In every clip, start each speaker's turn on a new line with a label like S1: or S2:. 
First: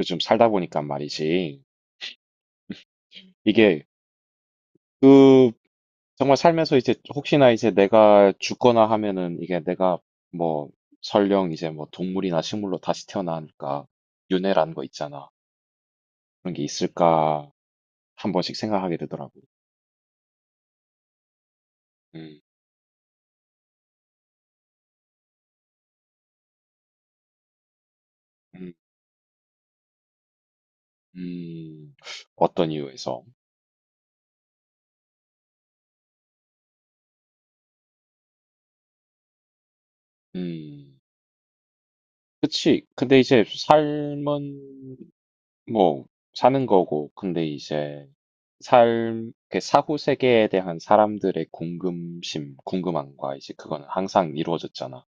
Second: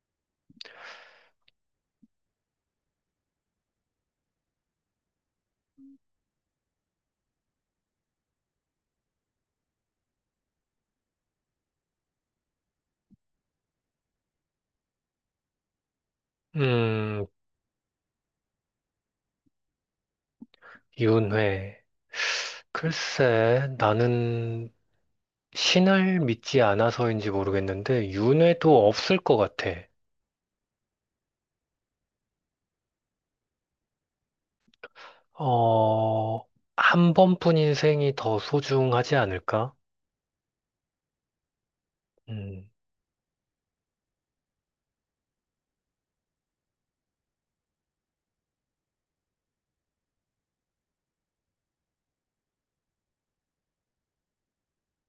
S1: 요즘 살다 보니까 말이지. 이게 그 정말 살면서 이제 혹시나 이제 내가 죽거나 하면은 이게 내가 뭐 설령 이제 뭐 동물이나 식물로 다시 태어나니까 윤회라는 거 있잖아. 그런 게
S2: 음,
S1: 있을까 한 번씩 생각하게 되더라고.
S2: 윤회.
S1: 음.
S2: 글쎄, 나는 신을 믿지 않아서인지 모르겠는데,
S1: 음.
S2: 윤회도 없을 것 같아.
S1: 음. 어떤 이유에서?
S2: 어, 한 번뿐 인생이 더 소중하지 않을까?
S1: 음.
S2: 음,
S1: 그치. 근데 이제 삶은 뭐 사는 거고 근데 이제 삶 그 사후 세계에 대한 사람들의 궁금심, 궁금함과 이제 그거는 항상 이루어졌잖아.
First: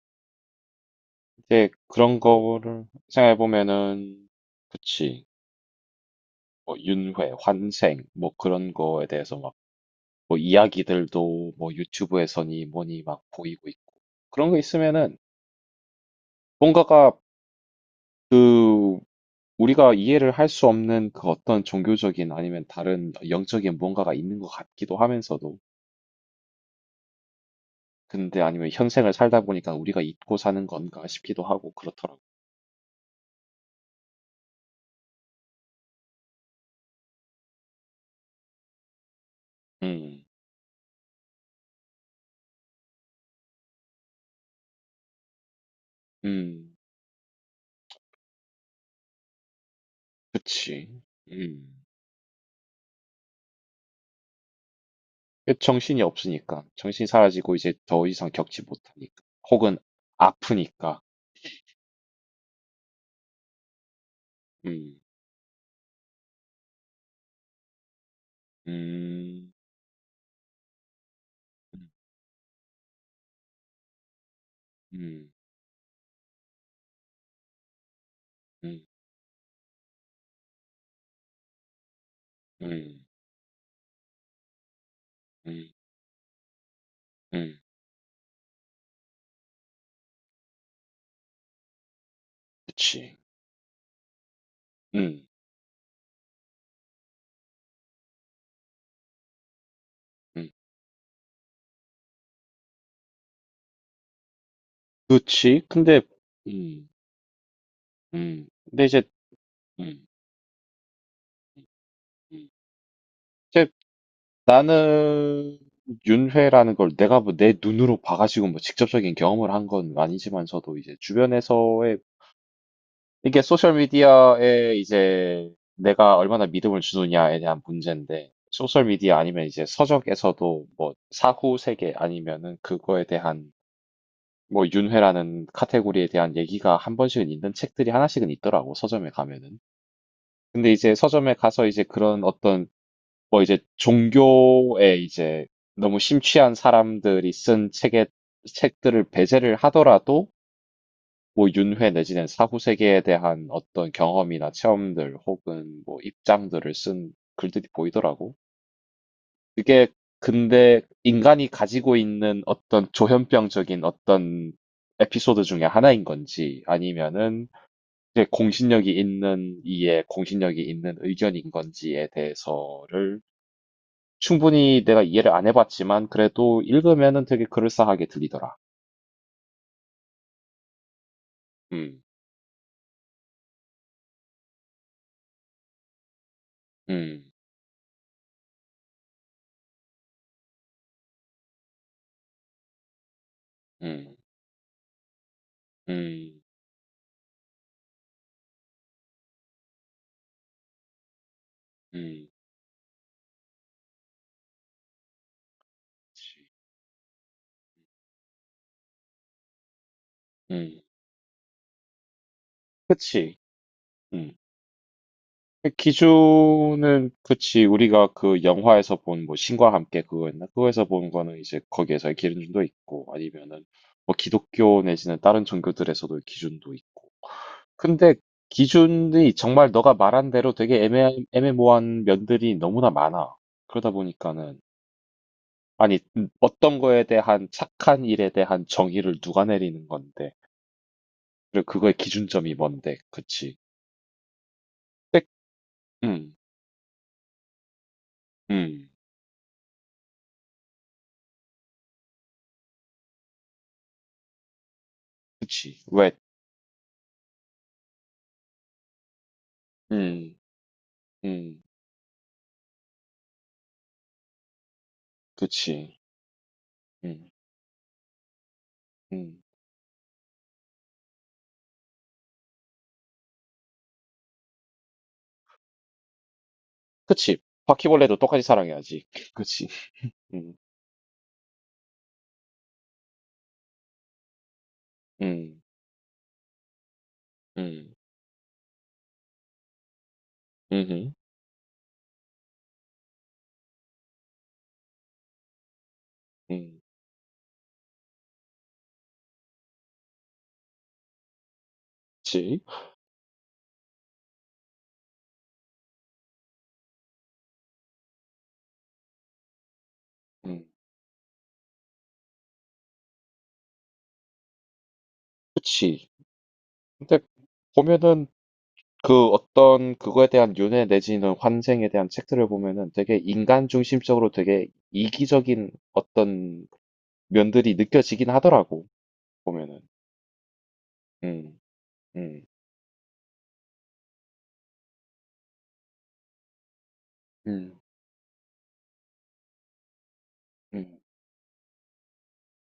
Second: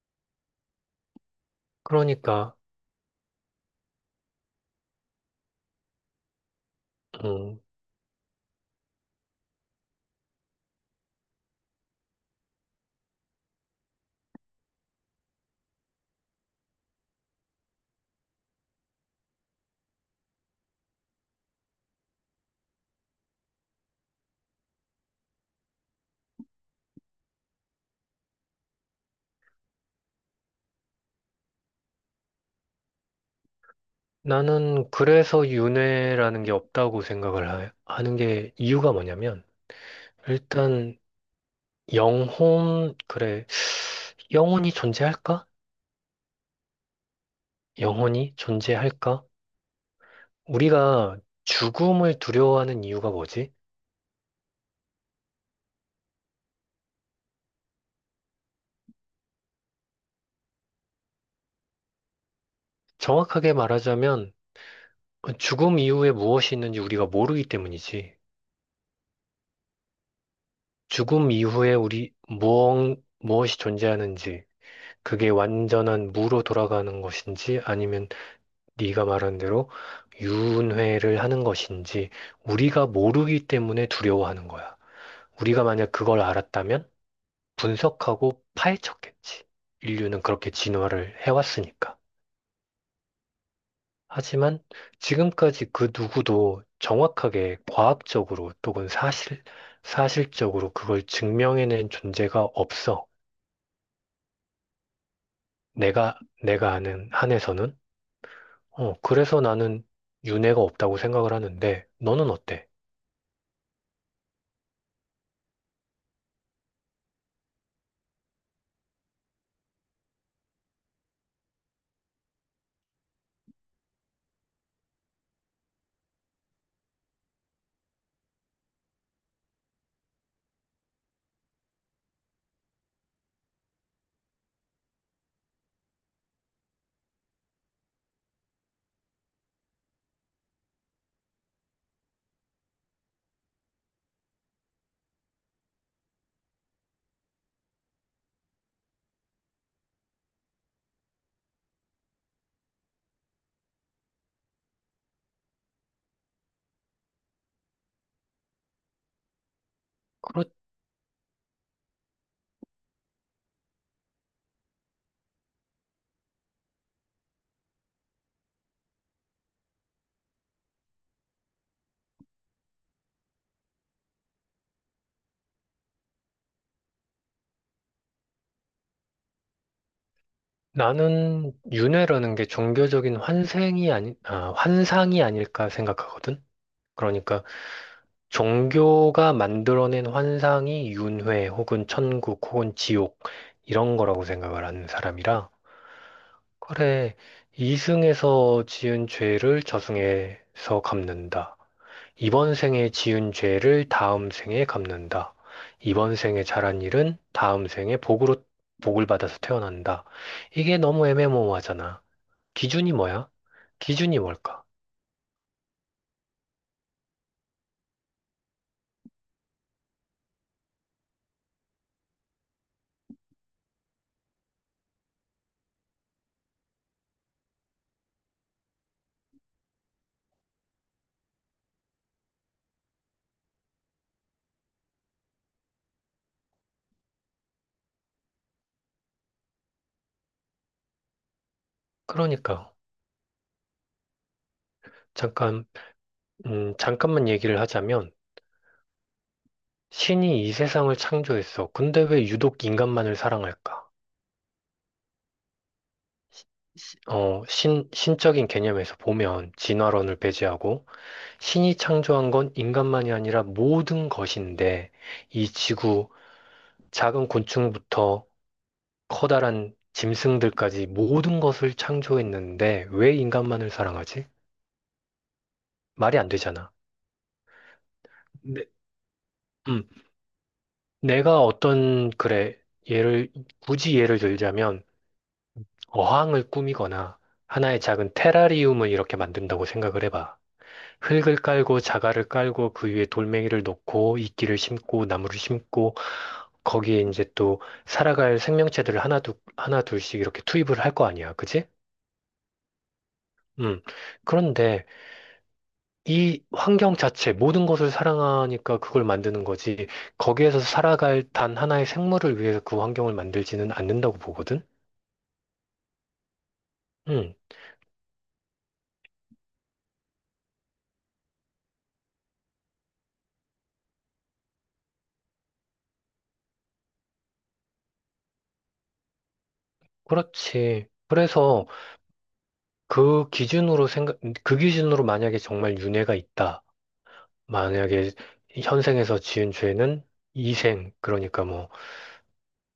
S1: 이제 그런
S2: 그러니까,
S1: 거를 생각해 보면은 그치. 뭐 윤회,
S2: 음,
S1: 환생 뭐 그런 거에 대해서 막 뭐 이야기들도 뭐 유튜브에서니 뭐니 막 보이고 있고 그런 거 있으면은 뭔가가 그 우리가 이해를 할 수 없는 그 어떤 종교적인 아니면 다른 영적인 뭔가가 있는 것 같기도 하면서도 근데 아니면 현생을 살다 보니까 '우리가 잊고 사는 건가?' 싶기도 하고 그렇더라고.
S2: 나는 그래서 윤회라는 게 없다고 생각을 하는 게 이유가 뭐냐면,
S1: 음.
S2: 일단, 영혼, 그래, 영혼이 존재할까?
S1: 음.
S2: 영혼이 존재할까?
S1: 그치.
S2: 우리가
S1: 음.
S2: 죽음을 두려워하는 이유가 뭐지?
S1: 그 정신이 없으니까. 정신이 사라지고 이제 더 이상 겪지 못하니까. 혹은 아프니까.
S2: 정확하게 말하자면
S1: 음.
S2: 그 죽음 이후에 무엇이 있는지 우리가 모르기 때문이지.
S1: 음.
S2: 죽음 이후에
S1: 음.
S2: 우리 무엇이 존재하는지, 그게
S1: 음.
S2: 완전한 무로 돌아가는 것인지 아니면
S1: 음.
S2: 네가 말한 대로 유은회를 하는 것인지 우리가
S1: 음.
S2: 모르기 때문에 두려워하는 거야. 우리가
S1: 음.
S2: 만약 그걸 알았다면
S1: 음.
S2: 분석하고 파헤쳤겠지. 인류는 그렇게 진화를 해왔으니까.
S1: 그치.
S2: 하지만
S1: 음.
S2: 지금까지 그 누구도 정확하게 과학적으로 또는
S1: 음.
S2: 사실적으로 그걸 증명해낸 존재가 없어.
S1: 그치. 근데.
S2: 내가, 내가
S1: 음.
S2: 아는 한에서는.
S1: 음. 근데 이제.
S2: 그래서 나는
S1: 음.
S2: 윤회가 없다고 생각을
S1: 음.
S2: 하는데, 너는
S1: 음.
S2: 어때?
S1: 이제 나는 윤회라는 걸 내가 뭐 내 눈으로 봐가지고 뭐 직접적인 경험을 한 건 아니지만서도 이제 주변에서의 이게 소셜 미디어에 이제 내가 얼마나 믿음을 주느냐에 대한 문제인데 소셜 미디어 아니면 이제 서적에서도 뭐 사후 세계 아니면은 그거에 대한 뭐 윤회라는 카테고리에 대한 얘기가 한 번씩은 있는 책들이 하나씩은 있더라고 서점에 가면은. 근데 이제 서점에 가서 이제 그런 어떤 뭐 이제 종교에 이제 너무 심취한 사람들이 쓴 책의 책들을 배제를 하더라도 뭐 윤회 내지는 사후 세계에 대한 어떤 경험이나 체험들 혹은 뭐 입장들을 쓴 글들이 보이더라고. 그게
S2: 그렇,
S1: 근데 인간이 가지고 있는 어떤 조현병적인 어떤 에피소드 중에 하나인 건지 아니면은 이제 공신력이 있는 의견인 건지에 대해서를 충분히 내가 이해를 안 해 봤지만 그래도 읽으면은 되게 그럴싸하게 들리더라.
S2: 나는
S1: 음.
S2: 윤회라는 게 종교적인 환생이 아니, 아, 환상이 아닐까 생각하거든?
S1: 음.
S2: 그러니까 종교가 만들어낸 환상이 윤회 혹은 천국 혹은 지옥 이런
S1: 음.
S2: 거라고 생각을 하는 사람이라.
S1: 음.
S2: 그래, 이승에서 지은 죄를 저승에서 갚는다.
S1: 음.
S2: 이번 생에 지은 죄를 다음 생에 갚는다. 이번 생에 잘한 일은 다음 생에 복으로 복을 받아서 태어난다. 이게
S1: 음.
S2: 너무 애매모호하잖아. 기준이 뭐야?
S1: 그치.
S2: 기준이
S1: 음.
S2: 뭘까?
S1: 그 기준은 그치. 우리가 그 영화에서 본 뭐 신과 함께 그거였나? 그거에서 본 거는 이제 거기에서의 기준도 있고 아니면은 뭐 기독교 내지는 다른 종교들에서도 기준도 있고. 근데 기준이 정말 너가 말한 대로 되게 애매모호한 면들이 너무나 많아. 그러다 보니까는 아니, 어떤 거에 대한 착한 일에 대한 정의를 누가 내리는 건데, 그리고 그거의 기준점이
S2: 그러니까
S1: 뭔데, 그치? 백.
S2: 잠깐
S1: 음.
S2: 잠깐만 얘기를 하자면
S1: 음.
S2: 신이 이 세상을 창조했어. 근데 왜 유독 인간만을 사랑할까?
S1: 그치. 왜.
S2: 신적인 개념에서 보면 진화론을
S1: 음.
S2: 배제하고
S1: 음.
S2: 신이 창조한 건 인간만이 아니라 모든 것인데 이
S1: 그치.
S2: 지구, 작은
S1: 음.
S2: 곤충부터
S1: 음.
S2: 커다란 짐승들까지 모든 것을 창조했는데 왜 인간만을 사랑하지? 말이 안 되잖아.
S1: 그치. 바퀴벌레도 똑같이
S2: 네.
S1: 사랑해야지. 그치.
S2: 음,
S1: 음.
S2: 내가 어떤, 그래, 예를, 굳이 예를 들자면
S1: 음.
S2: 어항을 꾸미거나 하나의
S1: 음.
S2: 작은 테라리움을 이렇게 만든다고 생각을 해봐.
S1: 음.
S2: 흙을 깔고 자갈을 깔고 그 위에 돌멩이를 놓고 이끼를 심고 나무를 심고
S1: 음.
S2: 거기에 이제 또 살아갈 생명체들을 하나 둘 하나 둘씩 이렇게 투입을 할 거 아니야. 그지?
S1: 그치.
S2: 음. 그런데 이 환경 자체 모든 것을 사랑하니까 그걸 만드는 거지. 거기에서
S1: 음.
S2: 살아갈 단 하나의 생물을 위해서 그 환경을 만들지는 않는다고 보거든.
S1: 그치. 근데
S2: 음.
S1: 보면은 그 어떤 그거에 대한 윤회 내지는 환생에 대한 책들을 보면은 되게 인간 중심적으로 되게 이기적인 어떤 면들이 느껴지긴 하더라고, 보면은.
S2: 그렇지.
S1: 음.
S2: 그래서
S1: 음.
S2: 그 기준으로 생각, 그 기준으로 만약에 정말 윤회가 있다.
S1: 음.
S2: 만약에 현생에서 지은 죄는 이생,
S1: 음.
S2: 그러니까 뭐,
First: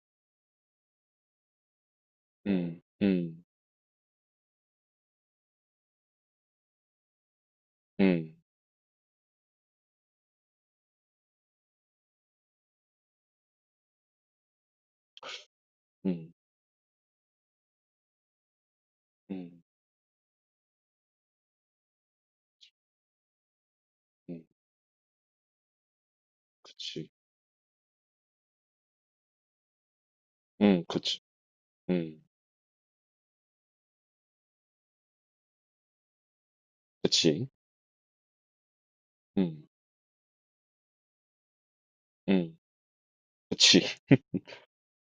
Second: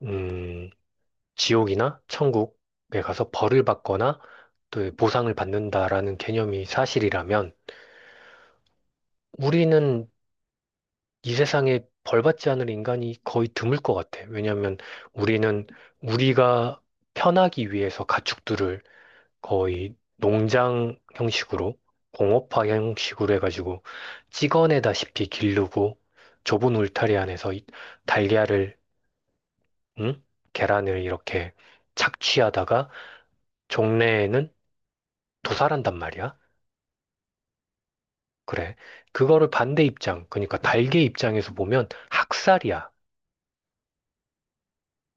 S2: 음, 지옥이나
S1: 음.
S2: 천국에 가서
S1: 음.
S2: 벌을 받거나 또 보상을 받는다라는 개념이 사실이라면
S1: 음.
S2: 우리는 이 세상에 벌 받지 않을 인간이 거의 드물 것 같아. 왜냐하면 우리는
S1: 음.
S2: 우리가 편하기 위해서 가축들을
S1: 음.
S2: 거의 농장 형식으로 공업화 형식으로 해가지고
S1: 음.
S2: 찍어내다시피 기르고 좁은
S1: 그치.
S2: 울타리 안에서 이 달걀을 응?
S1: 음.
S2: 계란을
S1: 그치.
S2: 이렇게
S1: 음.
S2: 착취하다가 종래에는 도살한단 말이야.
S1: 그치.
S2: 그래. 그거를
S1: 음.
S2: 반대 입장, 그러니까 달걀 입장에서 보면
S1: 음.
S2: 학살이야.
S1: 그치.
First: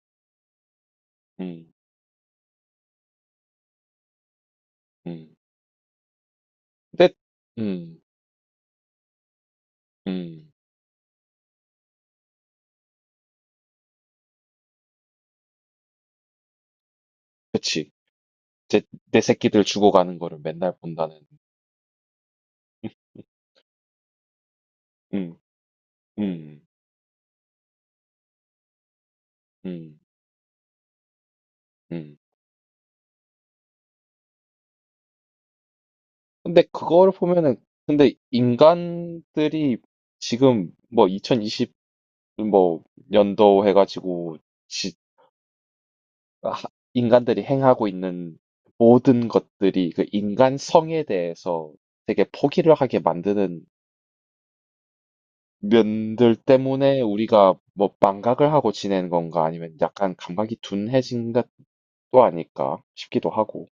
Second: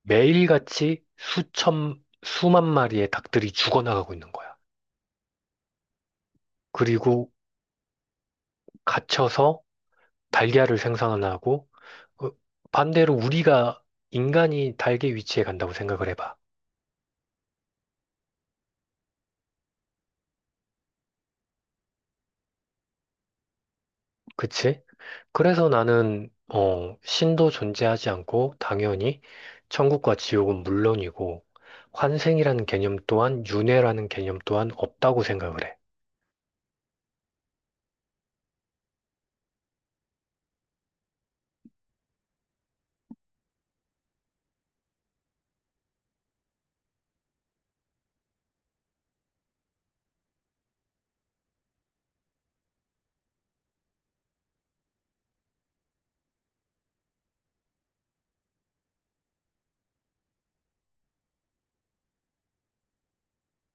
S2: 매일같이
S1: 음.
S2: 수천, 수만 마리의 닭들이 죽어나가고 있는 거야.
S1: 음. 근데.
S2: 그리고
S1: 음.
S2: 갇혀서
S1: 음.
S2: 달걀을 생산을 하고 어, 반대로 우리가 인간이 달걀 위치에 간다고 생각을 해봐.
S1: 그치. 제. 내 새끼들 죽어가는 거를 맨날 본다는.
S2: 그치?
S1: 음.
S2: 그래서 나는
S1: 음.
S2: 신도 존재하지 않고 당연히
S1: 음.
S2: 천국과 지옥은 물론이고
S1: 음.
S2: 환생이라는 개념 또한 윤회라는 개념 또한 없다고 생각을 해.
S1: 근데 그거를 보면은 근데 인간들이 지금 뭐 2020 뭐 연도 해가지고 지- 하- 인간들이 행하고 있는 모든 것들이 그 인간성에 대해서 되게 포기를 하게 만드는 면들 때문에 우리가 뭐 망각을 하고 지내는 건가 아니면 약간 감각이 둔해진 것도 아닐까 싶기도 하고.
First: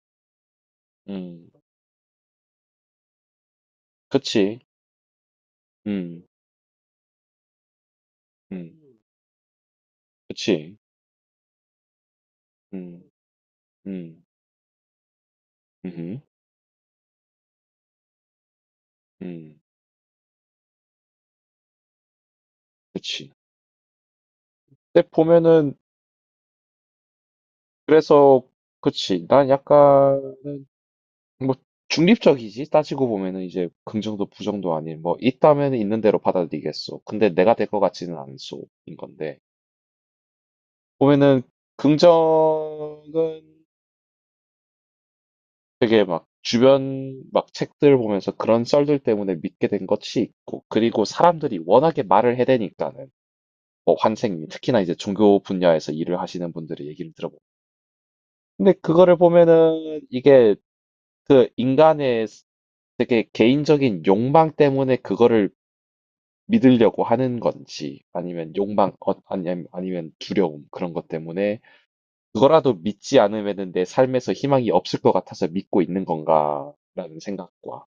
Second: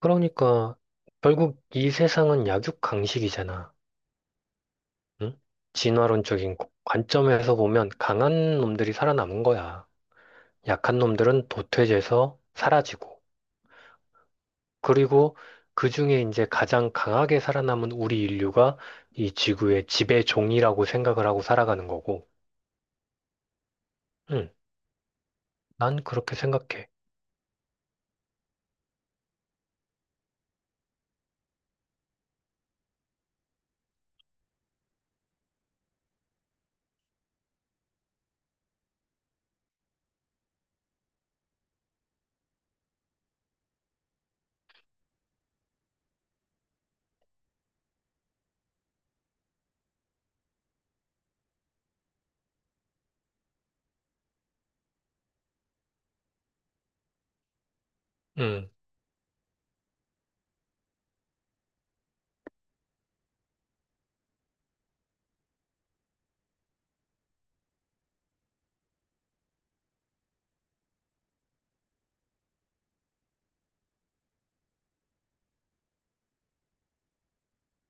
S2: 그러니까
S1: 음.
S2: 결국 이 세상은 약육강식이잖아.
S1: 그치.
S2: 응?
S1: 음.
S2: 진화론적인 관점에서 보면 강한
S1: 음.
S2: 놈들이 살아남은 거야.
S1: 그치.
S2: 약한 놈들은 도태돼서
S1: 음.
S2: 사라지고.
S1: 음.
S2: 그리고 그
S1: 음음.
S2: 중에 이제 가장 강하게 살아남은 우리 인류가 이
S1: 음.
S2: 지구의 지배종이라고 생각을 하고 살아가는 거고,
S1: 그치.
S2: 응,
S1: 근데 보면은
S2: 난 그렇게 생각해.
S1: 그래서 그치. 난 약간 뭐 중립적이지. 따지고 보면은 이제 긍정도 부정도 아닌 뭐 있다면 있는 대로 받아들이겠소. 근데 내가 될 것 같지는 않소인 건데. 보면은 긍정은 되게 막 주변 막 책들 보면서 그런 썰들 때문에 믿게 된 것이 있고 그리고 사람들이 워낙에 말을 해대니까는 뭐 환생 특히나 이제 종교 분야에서 일을 하시는 분들의 얘기를 들어보면
S2: 응,
S1: 근데 그거를 보면은 이게 그 인간의 되게 개인적인 욕망 때문에 그거를 믿으려고 하는 건지 아니면 욕망 아니면 두려움 그런 것 때문에 그거라도 믿지 않으면은 내 삶에서 희망이 없을 것 같아서 믿고 있는 건가라는 생각과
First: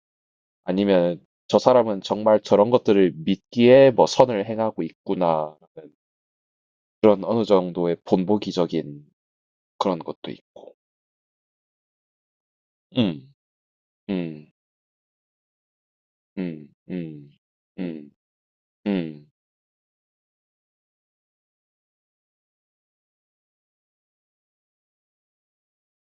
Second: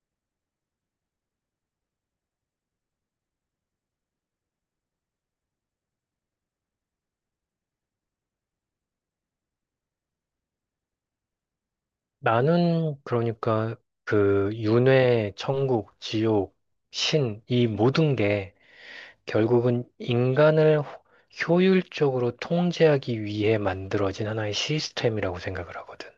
S1: 아니면 저 사람은 정말 저런 것들을 믿기에 뭐 선을 행하고 있구나 그런 어느 정도의 본보기적인 그런 것도 있고.
S2: 나는
S1: 음.
S2: 그러니까
S1: 음.
S2: 그 윤회, 천국, 지옥,
S1: 음. 음.
S2: 신, 이
S1: 음.
S2: 모든 게
S1: 음.
S2: 결국은 인간을 효율적으로 통제하기 위해 만들어진 하나의 시스템이라고 생각을 하거든.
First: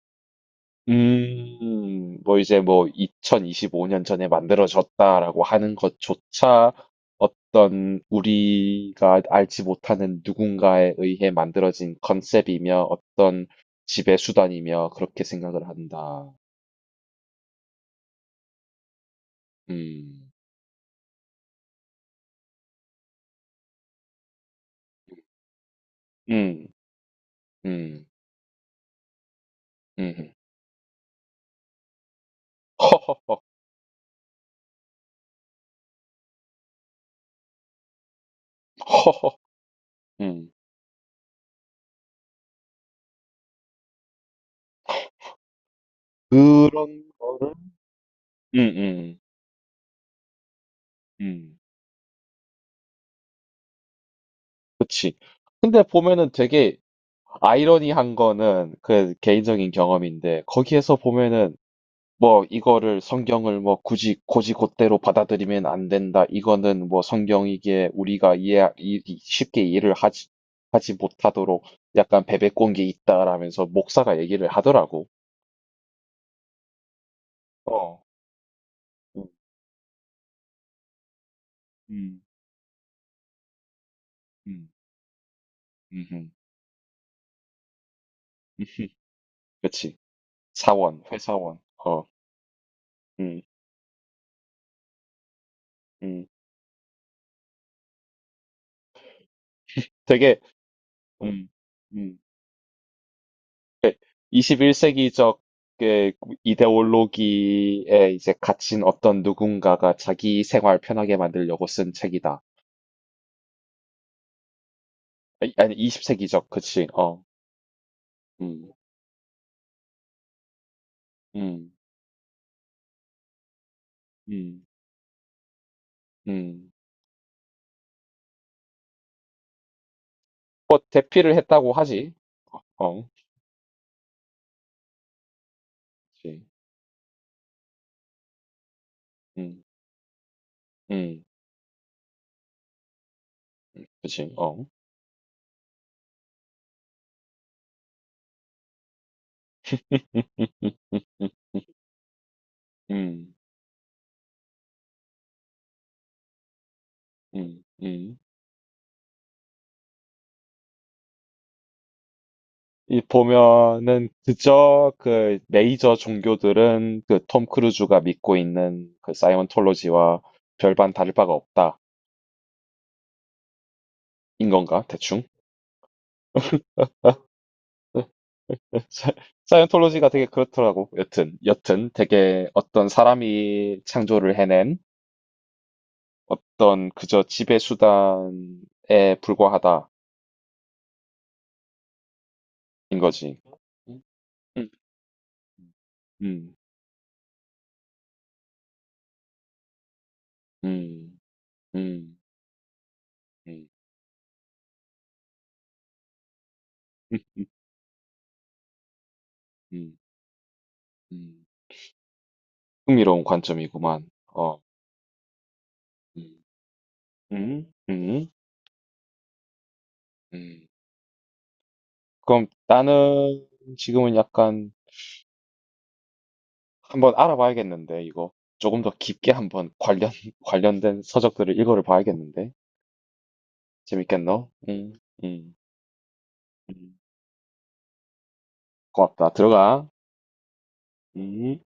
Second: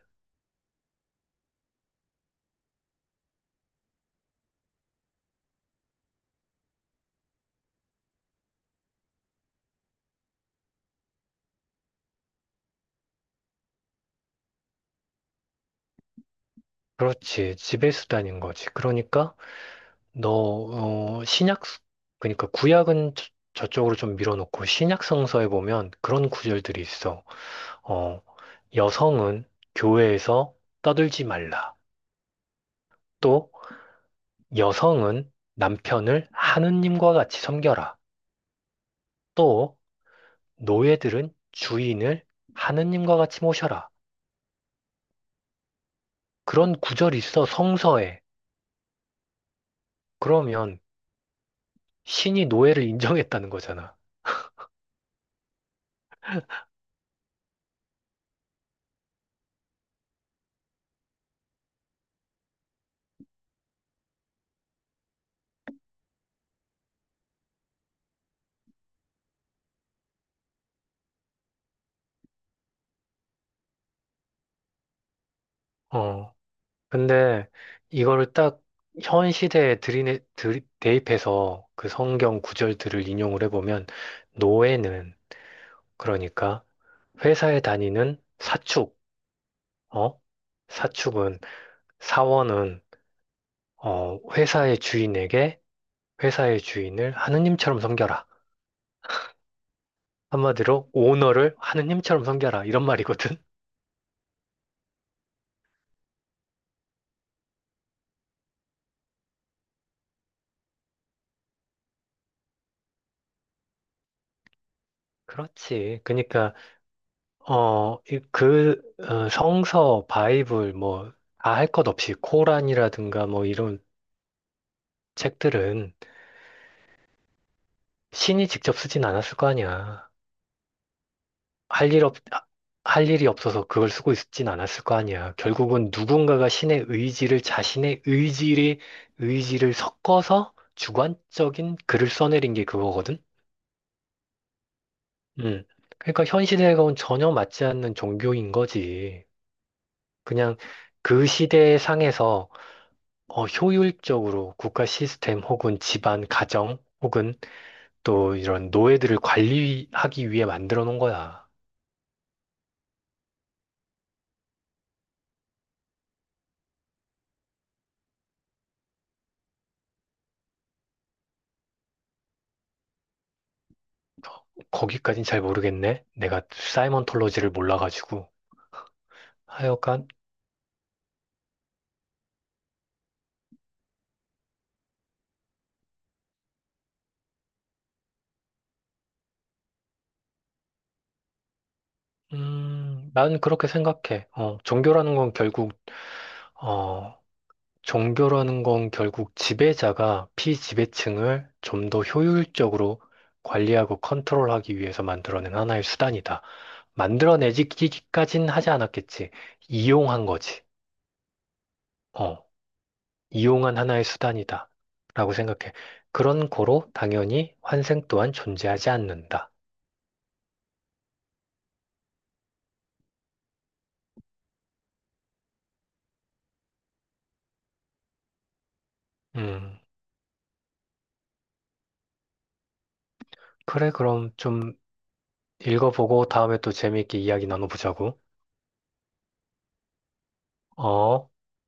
S1: 음. 뭐 이제 뭐 2025년 전에 만들어졌다라고 하는 것조차 어떤 우리가 알지 못하는 누군가에 의해 만들어진 컨셉이며 어떤 지배 수단이며 그렇게 생각을 한다.
S2: 그렇지, 지배수단인 거지. 그러니까 너,
S1: 음.
S2: 어, 신약, 그러니까 구약은 저쪽으로 좀 밀어놓고 신약 성서에 보면 그런
S1: 음.
S2: 구절들이 있어.
S1: 음.
S2: 어, 여성은
S1: 음.
S2: 교회에서 떠들지 말라.
S1: 허.
S2: 또 여성은 남편을 하느님과 같이 섬겨라.
S1: 허.
S2: 또
S1: 음.
S2: 노예들은 주인을 하느님과 같이 모셔라. 그런
S1: 그런
S2: 구절이 있어,
S1: 거를.
S2: 성서에.
S1: 음. 음.
S2: 그러면
S1: 음.
S2: 신이 노예를 인정했다는 거잖아.
S1: 그치. 근데 보면은 되게 아이러니한 거는 그 개인적인 경험인데 거기에서 보면은 뭐 이거를 성경을 뭐 굳이 곧이곧대로 받아들이면 안 된다. 이거는 뭐 성경이기에 우리가 쉽게 이해를 하지 못하도록 약간 베베꼰 게 있다라면서 목사가 얘기를 하더라고.
S2: 어. 근데
S1: 어.
S2: 이거를 딱
S1: 음.
S2: 현 시대에 대입해서 그
S1: 음.
S2: 성경 구절들을 인용을 해보면
S1: 음.
S2: 노예는
S1: 음.
S2: 그러니까 회사에 다니는 사축,
S1: 그치.
S2: 어?
S1: 사원,
S2: 사축은
S1: 회사원. 어.
S2: 사원은
S1: 음.
S2: 어, 회사의 주인에게
S1: 음.
S2: 회사의 주인을 하느님처럼 섬겨라.
S1: 되게.
S2: 한마디로
S1: 음.
S2: 오너를
S1: 음.
S2: 하느님처럼 섬겨라 이런 말이거든.
S1: 21세기적의 이데올로기에 이제 갇힌 어떤 누군가가 자기 생활 편하게 만들려고 쓴 책이다. 아니, 아니
S2: 그렇지.
S1: 20세기적,
S2: 그러니까
S1: 그치, 어. 음.
S2: 성서, 바이블 뭐 다 할
S1: 음.
S2: 것 없이 코란이라든가 뭐 이런
S1: 음.
S2: 책들은
S1: 음.
S2: 신이 직접 쓰진 않았을 거 아니야.
S1: 뭐, 대피를 했다고
S2: 할 일
S1: 하지.
S2: 없, 아,
S1: 어.
S2: 할 일이 없어서 그걸 쓰고 있진 않았을 거 아니야. 결국은
S1: 그치.
S2: 누군가가 신의 의지를 자신의 의지를,
S1: 음.
S2: 의지를 섞어서
S1: 음.
S2: 주관적인 글을 써내린 게 그거거든?
S1: 그치. 어.
S2: 음. 그러니까 현 시대하고는 전혀 맞지 않는 종교인 거지. 그냥 그 시대의 상에서
S1: 음.
S2: 효율적으로 국가 시스템 혹은 집안, 가정 혹은
S1: 음. 음.
S2: 또 이런 노예들을 관리하기 위해 만들어 놓은 거야.
S1: 이 보면은 그저 그 메이저 종교들은 그 톰 크루즈가 믿고 있는 그 사이언톨로지와 별반 다를 바가 없다. 인 건가? 대충?
S2: 거기까진 잘 모르겠네. 내가 사이먼톨로지를 몰라가지고.
S1: 사-
S2: 하여간,
S1: 사이언톨로지가 되게 그렇더라고. 여튼, 여튼 되게 어떤 사람이 창조를 해낸 어떤 그저 지배 수단에 불과하다. 인 거지.
S2: 난 그렇게 생각해.
S1: 음. 음.
S2: 어, 종교라는 건 결국 지배자가
S1: 음.
S2: 피지배층을
S1: 음.
S2: 좀 더
S1: 음.
S2: 효율적으로
S1: 음.
S2: 관리하고 컨트롤하기 위해서 만들어낸 하나의 수단이다.
S1: 음.
S2: 만들어내기까진 하지 않았겠지.
S1: 음.
S2: 이용한 거지.
S1: 음.
S2: 어,
S1: 흥미로운
S2: 이용한 하나의
S1: 관점이구만. 어.
S2: 수단이다. 라고 생각해.
S1: 음.
S2: 그런 거로 당연히
S1: 음.
S2: 환생
S1: 음.
S2: 또한 존재하지 않는다.
S1: 음. 그럼 나는 지금은 약간 한번 알아봐야겠는데 이거 조금 더 깊게 한번
S2: 음.
S1: 관련 관련된 서적들을 읽어를 봐야겠는데
S2: 그래, 그럼
S1: 재밌겠노?
S2: 좀
S1: 음. 음.
S2: 읽어보고 다음에 또
S1: 음.
S2: 재미있게 이야기 나눠보자고.
S1: 고맙다. 들어가.
S2: 어?
S1: 음.